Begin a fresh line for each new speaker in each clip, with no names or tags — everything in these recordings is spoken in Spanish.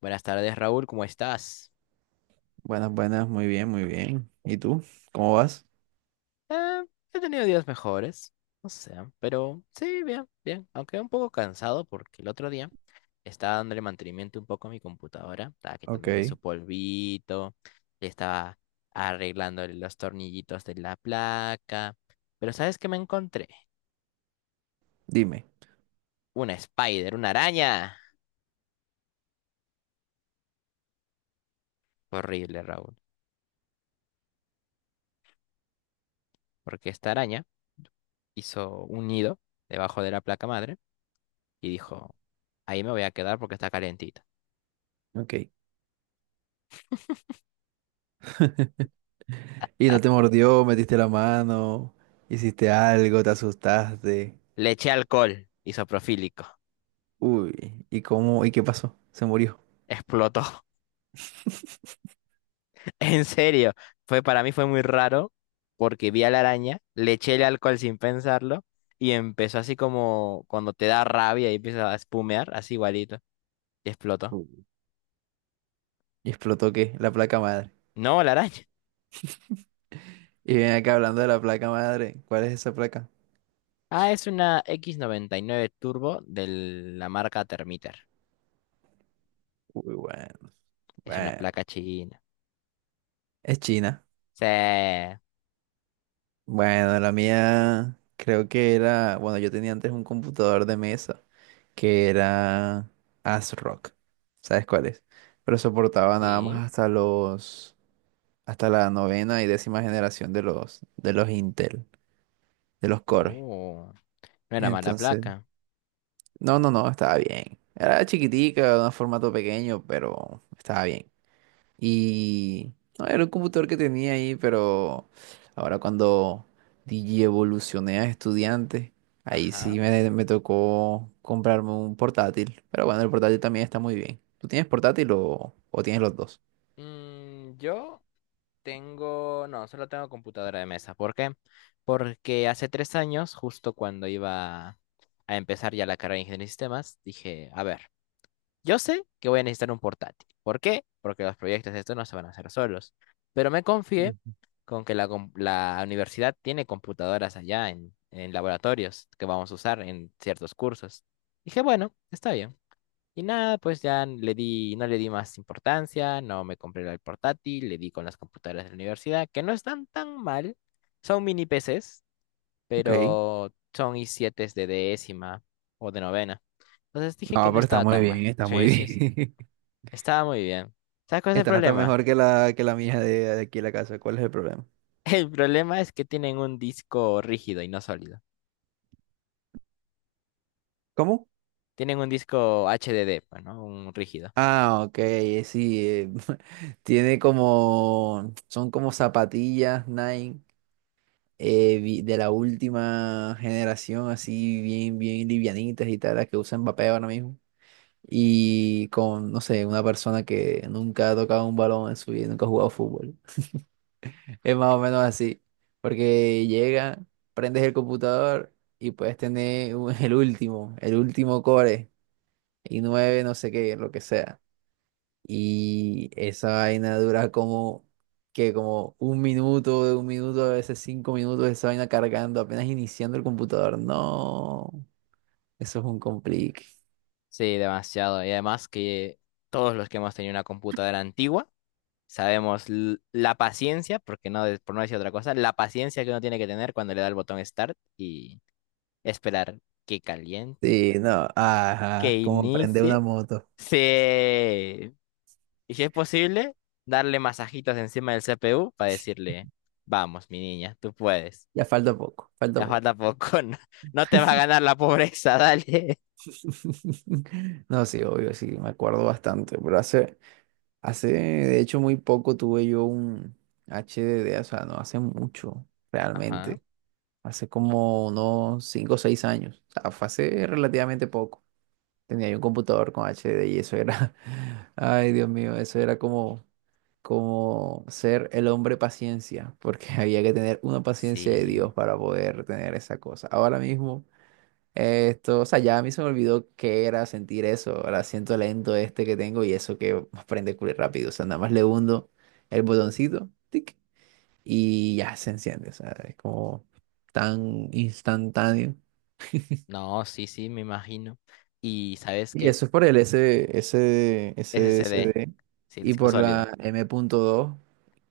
Buenas tardes, Raúl, ¿cómo estás?
Buenas, buenas, muy bien, muy bien. ¿Y tú? ¿Cómo vas?
Eh, He tenido días mejores, no sé, pero sí, bien, bien. Aunque un poco cansado porque el otro día estaba dándole mantenimiento un poco a mi computadora, estaba quitándole
Ok,
su polvito, le estaba arreglando los tornillitos de la placa. Pero ¿sabes qué me encontré?
dime.
Una spider, una araña. Horrible, Raúl, porque esta araña hizo un nido debajo de la placa madre y dijo, ahí me voy a quedar porque está calientito.
Ok. ¿Y no te mordió? ¿Metiste la mano? ¿Hiciste algo? ¿Te asustaste?
Le eché alcohol isopropílico.
Uy, ¿y cómo? ¿Y qué pasó? Se murió.
Explotó. En serio, fue para mí fue muy raro porque vi a la araña, le eché el alcohol sin pensarlo y empezó así como cuando te da rabia y empieza a espumear, así igualito. Y explotó.
Uy. ¿Y explotó qué? La placa madre.
No, la araña.
Y ven acá hablando de la placa madre. ¿Cuál es esa placa?
Ah, es una x nueve Turbo de la marca Termiter.
Uy, bueno,
Es una
bueno.
placa china.
Es china.
Sí.
Bueno, la mía creo que era, bueno, yo tenía antes un computador de mesa que era Asrock. ¿Sabes cuál es? Pero soportaba nada
Sí.
más hasta hasta la 9.ª y 10.ª generación de de los Intel, de los Core.
Oh, no era mala
Entonces,
placa.
no, estaba bien. Era chiquitica, de un formato pequeño, pero estaba bien. Y no, era un computador que tenía ahí, pero ahora cuando DJ evolucioné a estudiante, ahí
Ajá.
sí me tocó comprarme un portátil. Pero bueno, el portátil también está muy bien. ¿Tú tienes portátil o tienes los dos?
Yo tengo, no, solo tengo computadora de mesa. ¿Por qué? Porque hace tres años, justo cuando iba a empezar ya la carrera de ingeniería de sistemas, dije, a ver, yo sé que voy a necesitar un portátil. ¿Por qué? Porque los proyectos de esto no se van a hacer solos. Pero me confié
Mm.
con la universidad tiene computadoras allá en laboratorios que vamos a usar en ciertos cursos. Dije, bueno, está bien. Y nada, pues ya le di, no le di más importancia, no me compré el portátil, le di con las computadoras de la universidad, que no están tan mal. Son mini PCs,
Ok.
pero son i7 de décima o de novena. Entonces dije que
No,
no
pero está
estaba
muy
tan mal.
bien, está muy
Sí, sí, sí.
bien.
Estaba muy bien. ¿Sabes cuál es el
Está hasta
problema?
mejor que que la mía de aquí en la casa. ¿Cuál es el problema?
El problema es que tienen un disco rígido y no sólido.
¿Cómo?
Tienen un disco HDD, pues, ¿no? Un rígido.
Ah, ok, sí. Tiene como, son como zapatillas Nike de la última generación, así bien, bien livianitas y tal, las que usan Mbappé ahora mismo. Y con, no sé, una persona que nunca ha tocado un balón en su vida, nunca ha jugado fútbol. Es más o menos así, porque llega, prendes el computador y puedes tener el último core, y 9 no sé qué, lo que sea. Y esa vaina dura como, que como un minuto, de un minuto, a veces cinco minutos, esa vaina cargando, apenas iniciando el computador. No, eso es un complique.
Sí, demasiado. Y además que todos los que hemos tenido una computadora antigua, sabemos la paciencia, porque no, por no decir otra cosa, la paciencia que uno tiene que tener cuando le da el botón Start y esperar que caliente,
Sí, no,
que
ajá, como prender una
inicie.
moto.
Sí. Y si es posible, darle masajitos encima del CPU para decirle, vamos, mi niña, tú puedes.
Ya falta poco, falta
Ya falta
poco.
poco, no, no te va a ganar la pobreza, dale.
No, sí, obvio, sí, me acuerdo bastante, pero hace... Hace, de hecho, muy poco tuve yo un HDD, o sea, no hace mucho,
Ajá,
realmente. Hace como unos 5 o 6 años. O sea, fue hace relativamente poco. Tenía yo un computador con HDD y eso era, ay Dios mío, eso era como, como ser el hombre paciencia, porque había que tener una paciencia de
sí.
Dios para poder tener esa cosa. Ahora mismo... Esto, o sea, ya a mí se me olvidó qué era sentir eso, ahora siento lento este que tengo y eso que prende culo rápido. O sea, nada más le hundo el botoncito, tic, y ya se enciende. O sea, es como tan instantáneo.
No, sí, sí, me imagino. Y ¿sabes
Y
qué?
eso es por el
SSD,
SSD
sí,
y
disco
por
sólido.
la M.2,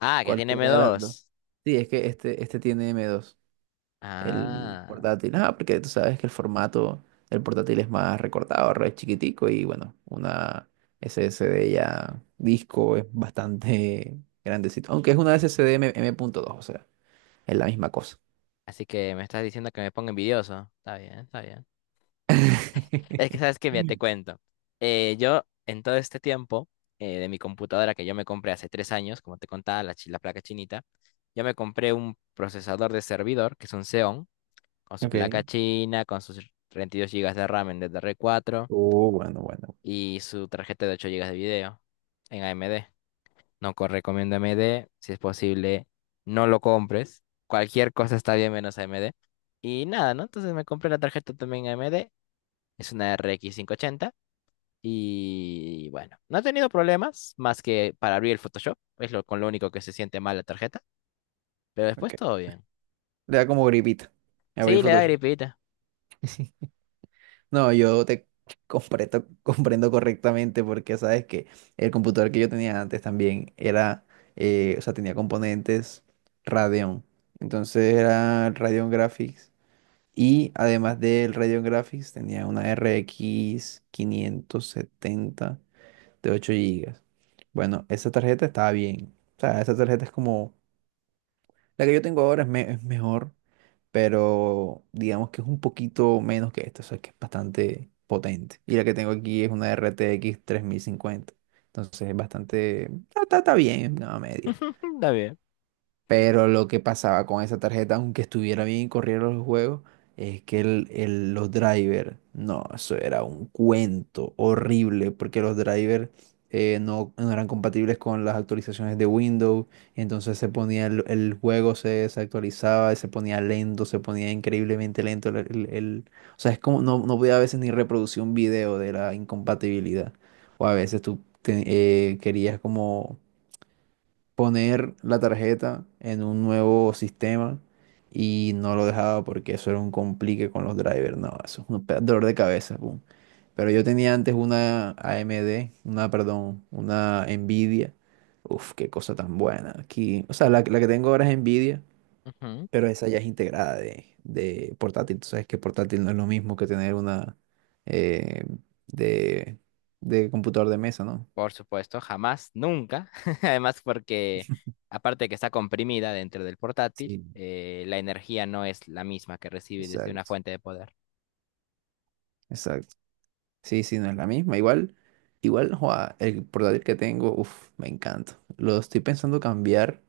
Ah, que tiene m
cualquiera de las dos.
dos.
Sí, es que este tiene m dos el
Ah,
portátil. Ah, porque tú sabes que el formato del portátil es más recortado, re chiquitico y bueno, una SSD ya disco es bastante grandecito. Aunque es una SSD M.2, o sea, es la misma cosa.
así que me estás diciendo que me pongo envidioso. Está bien, está bien. Es que sabes que, mira, te cuento. Yo, en todo este tiempo, de mi computadora que yo me compré hace tres años, como te contaba, la placa chinita, yo me compré un procesador de servidor, que es un Xeon, con su placa
Ok.
china, con sus 32 gigas de RAM en ddr cuatro
Oh, bueno, bueno.
y su tarjeta de 8 gigas de video en AMD. No recomiendo AMD. Si es posible, no lo compres. Cualquier cosa está bien menos AMD. Y nada, ¿no? Entonces me compré la tarjeta también AMD. Es una RX ochenta. Y bueno, no he tenido problemas más que para abrir el Photoshop. Con lo único que se siente mal la tarjeta. Pero después
Ok.
todo bien.
Le da como gripita. Abrí
Sí, le da
Photoshop.
gripita.
No, yo te comprendo, comprendo correctamente porque sabes que el computador que yo tenía antes también era, o sea, tenía componentes Radeon. Entonces era Radeon Graphics y además del Radeon Graphics tenía una RX 70 de 8 gigas. Bueno, esa tarjeta estaba bien. O sea, esa tarjeta es como, la que yo tengo ahora es mejor, pero digamos que es un poquito menos que esta, o sea que es bastante potente. Y la que tengo aquí es una RTX 50, entonces es bastante, está bien, nada media.
Está bien.
Pero lo que pasaba con esa tarjeta, aunque estuviera bien y corriera los juegos, es que los drivers, no, eso era un cuento horrible, porque los drivers no, no eran compatibles con las actualizaciones de Windows, y entonces se ponía el juego, se desactualizaba, y se ponía lento, se ponía increíblemente lento. O sea, es como no, no podía a veces ni reproducir un video de la incompatibilidad, o a veces querías como poner la tarjeta en un nuevo sistema y no lo dejaba porque eso era un complique con los drivers. No, eso es un dolor de cabeza. Pum. Pero yo tenía antes una AMD, una, perdón, una Nvidia. Uf, qué cosa tan buena. Aquí, o sea, la que tengo ahora es Nvidia,
Ujú.
pero esa ya es integrada de portátil. Tú sabes que portátil no es lo mismo que tener una eh, de, de computador de mesa, ¿no?
Por supuesto, jamás, nunca. Además, porque aparte de que está comprimida dentro del portátil,
Sí.
la energía no es la misma que recibe desde una
Exacto,
fuente de poder.
exacto. Sí, sí, no es la misma. Igual, igual, joa, el portátil que tengo, uff, me encanta. Lo estoy pensando cambiar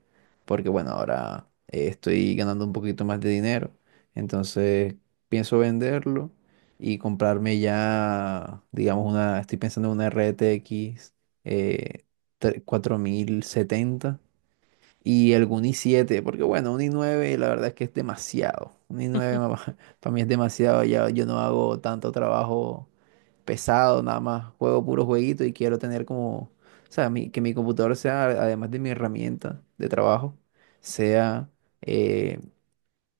porque, bueno, ahora estoy ganando un poquito más de dinero. Entonces, pienso venderlo y comprarme ya, digamos, una, estoy pensando en una RTX eh, 4070 y algún i7, porque, bueno, un i9, la verdad es que es demasiado. Un i9 para mí es demasiado, ya yo no hago tanto trabajo pesado, nada más juego puro jueguito y quiero tener como, o sea, que mi computador sea, además de mi herramienta de trabajo, sea eh,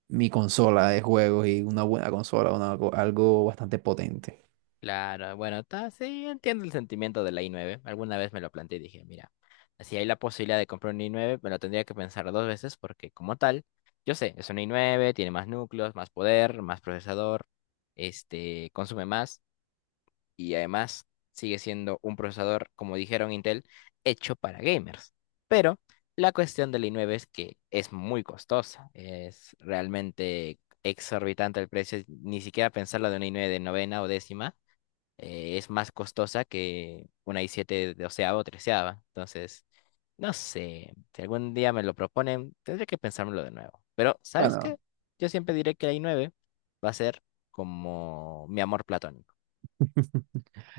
mi consola de juegos y una buena consola, una algo bastante potente.
Claro, bueno, sí, entiendo el sentimiento de la i9. Alguna vez me lo planteé y dije, mira, si hay la posibilidad de comprar un i9, me lo tendría que pensar dos veces porque como tal, yo sé, es un i9, tiene más núcleos, más poder, más procesador, este, consume más. Y además sigue siendo un procesador, como dijeron Intel, hecho para gamers. Pero la cuestión del i9 es que es muy costosa, es realmente exorbitante el precio, ni siquiera pensarlo de una i9 de novena o décima, es más costosa que una i7 de onceava o treceava. Entonces, no sé, si algún día me lo proponen, tendré que pensármelo de nuevo. Pero, ¿sabes qué?
Bueno,
Yo siempre diré que la i9 va a ser como mi amor platónico.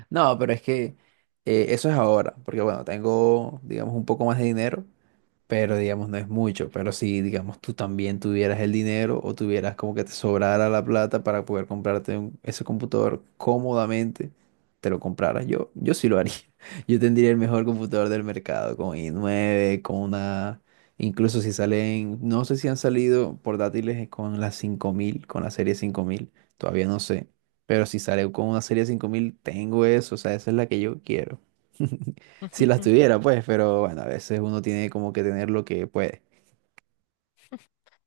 no, pero es que eso es ahora, porque bueno, tengo, digamos, un poco más de dinero pero digamos no es mucho, pero si digamos tú también tuvieras el dinero o tuvieras como que te sobrara la plata para poder comprarte ese computador cómodamente, te lo compraras yo sí lo haría. Yo tendría el mejor computador del mercado con i9, con una, incluso si salen, no sé si han salido portátiles con la 5000 con la serie 5000 todavía no sé, pero si sale con una serie 5000 tengo eso, o sea, esa es la que yo quiero. Si las tuviera, pues, pero bueno, a veces uno tiene como que tener lo que puede.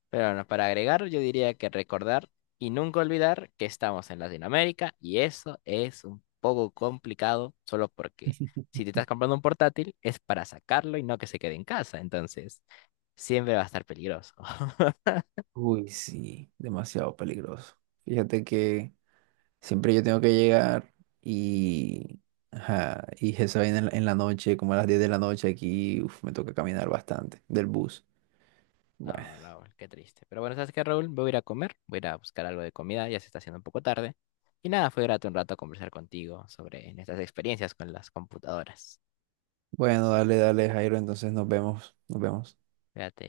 Pero bueno, para agregar, yo diría que recordar y nunca olvidar que estamos en Latinoamérica y eso es un poco complicado solo porque si te estás comprando un portátil es para sacarlo y no que se quede en casa, entonces siempre va a estar peligroso.
Uy, sí, demasiado peligroso. Fíjate que siempre yo tengo que llegar y, ajá, y eso en en la noche, como a las 10 de la noche aquí, uf, me toca caminar bastante del bus. Bueno,
No, Raúl, qué triste. Pero bueno, ¿sabes qué, Raúl? Me voy a ir a comer, voy a ir a buscar algo de comida, ya se está haciendo un poco tarde. Y nada, fue grato un rato conversar contigo sobre nuestras experiencias con las computadoras.
bueno, dale, dale, Jairo, entonces nos vemos, nos vemos.
Fíjate.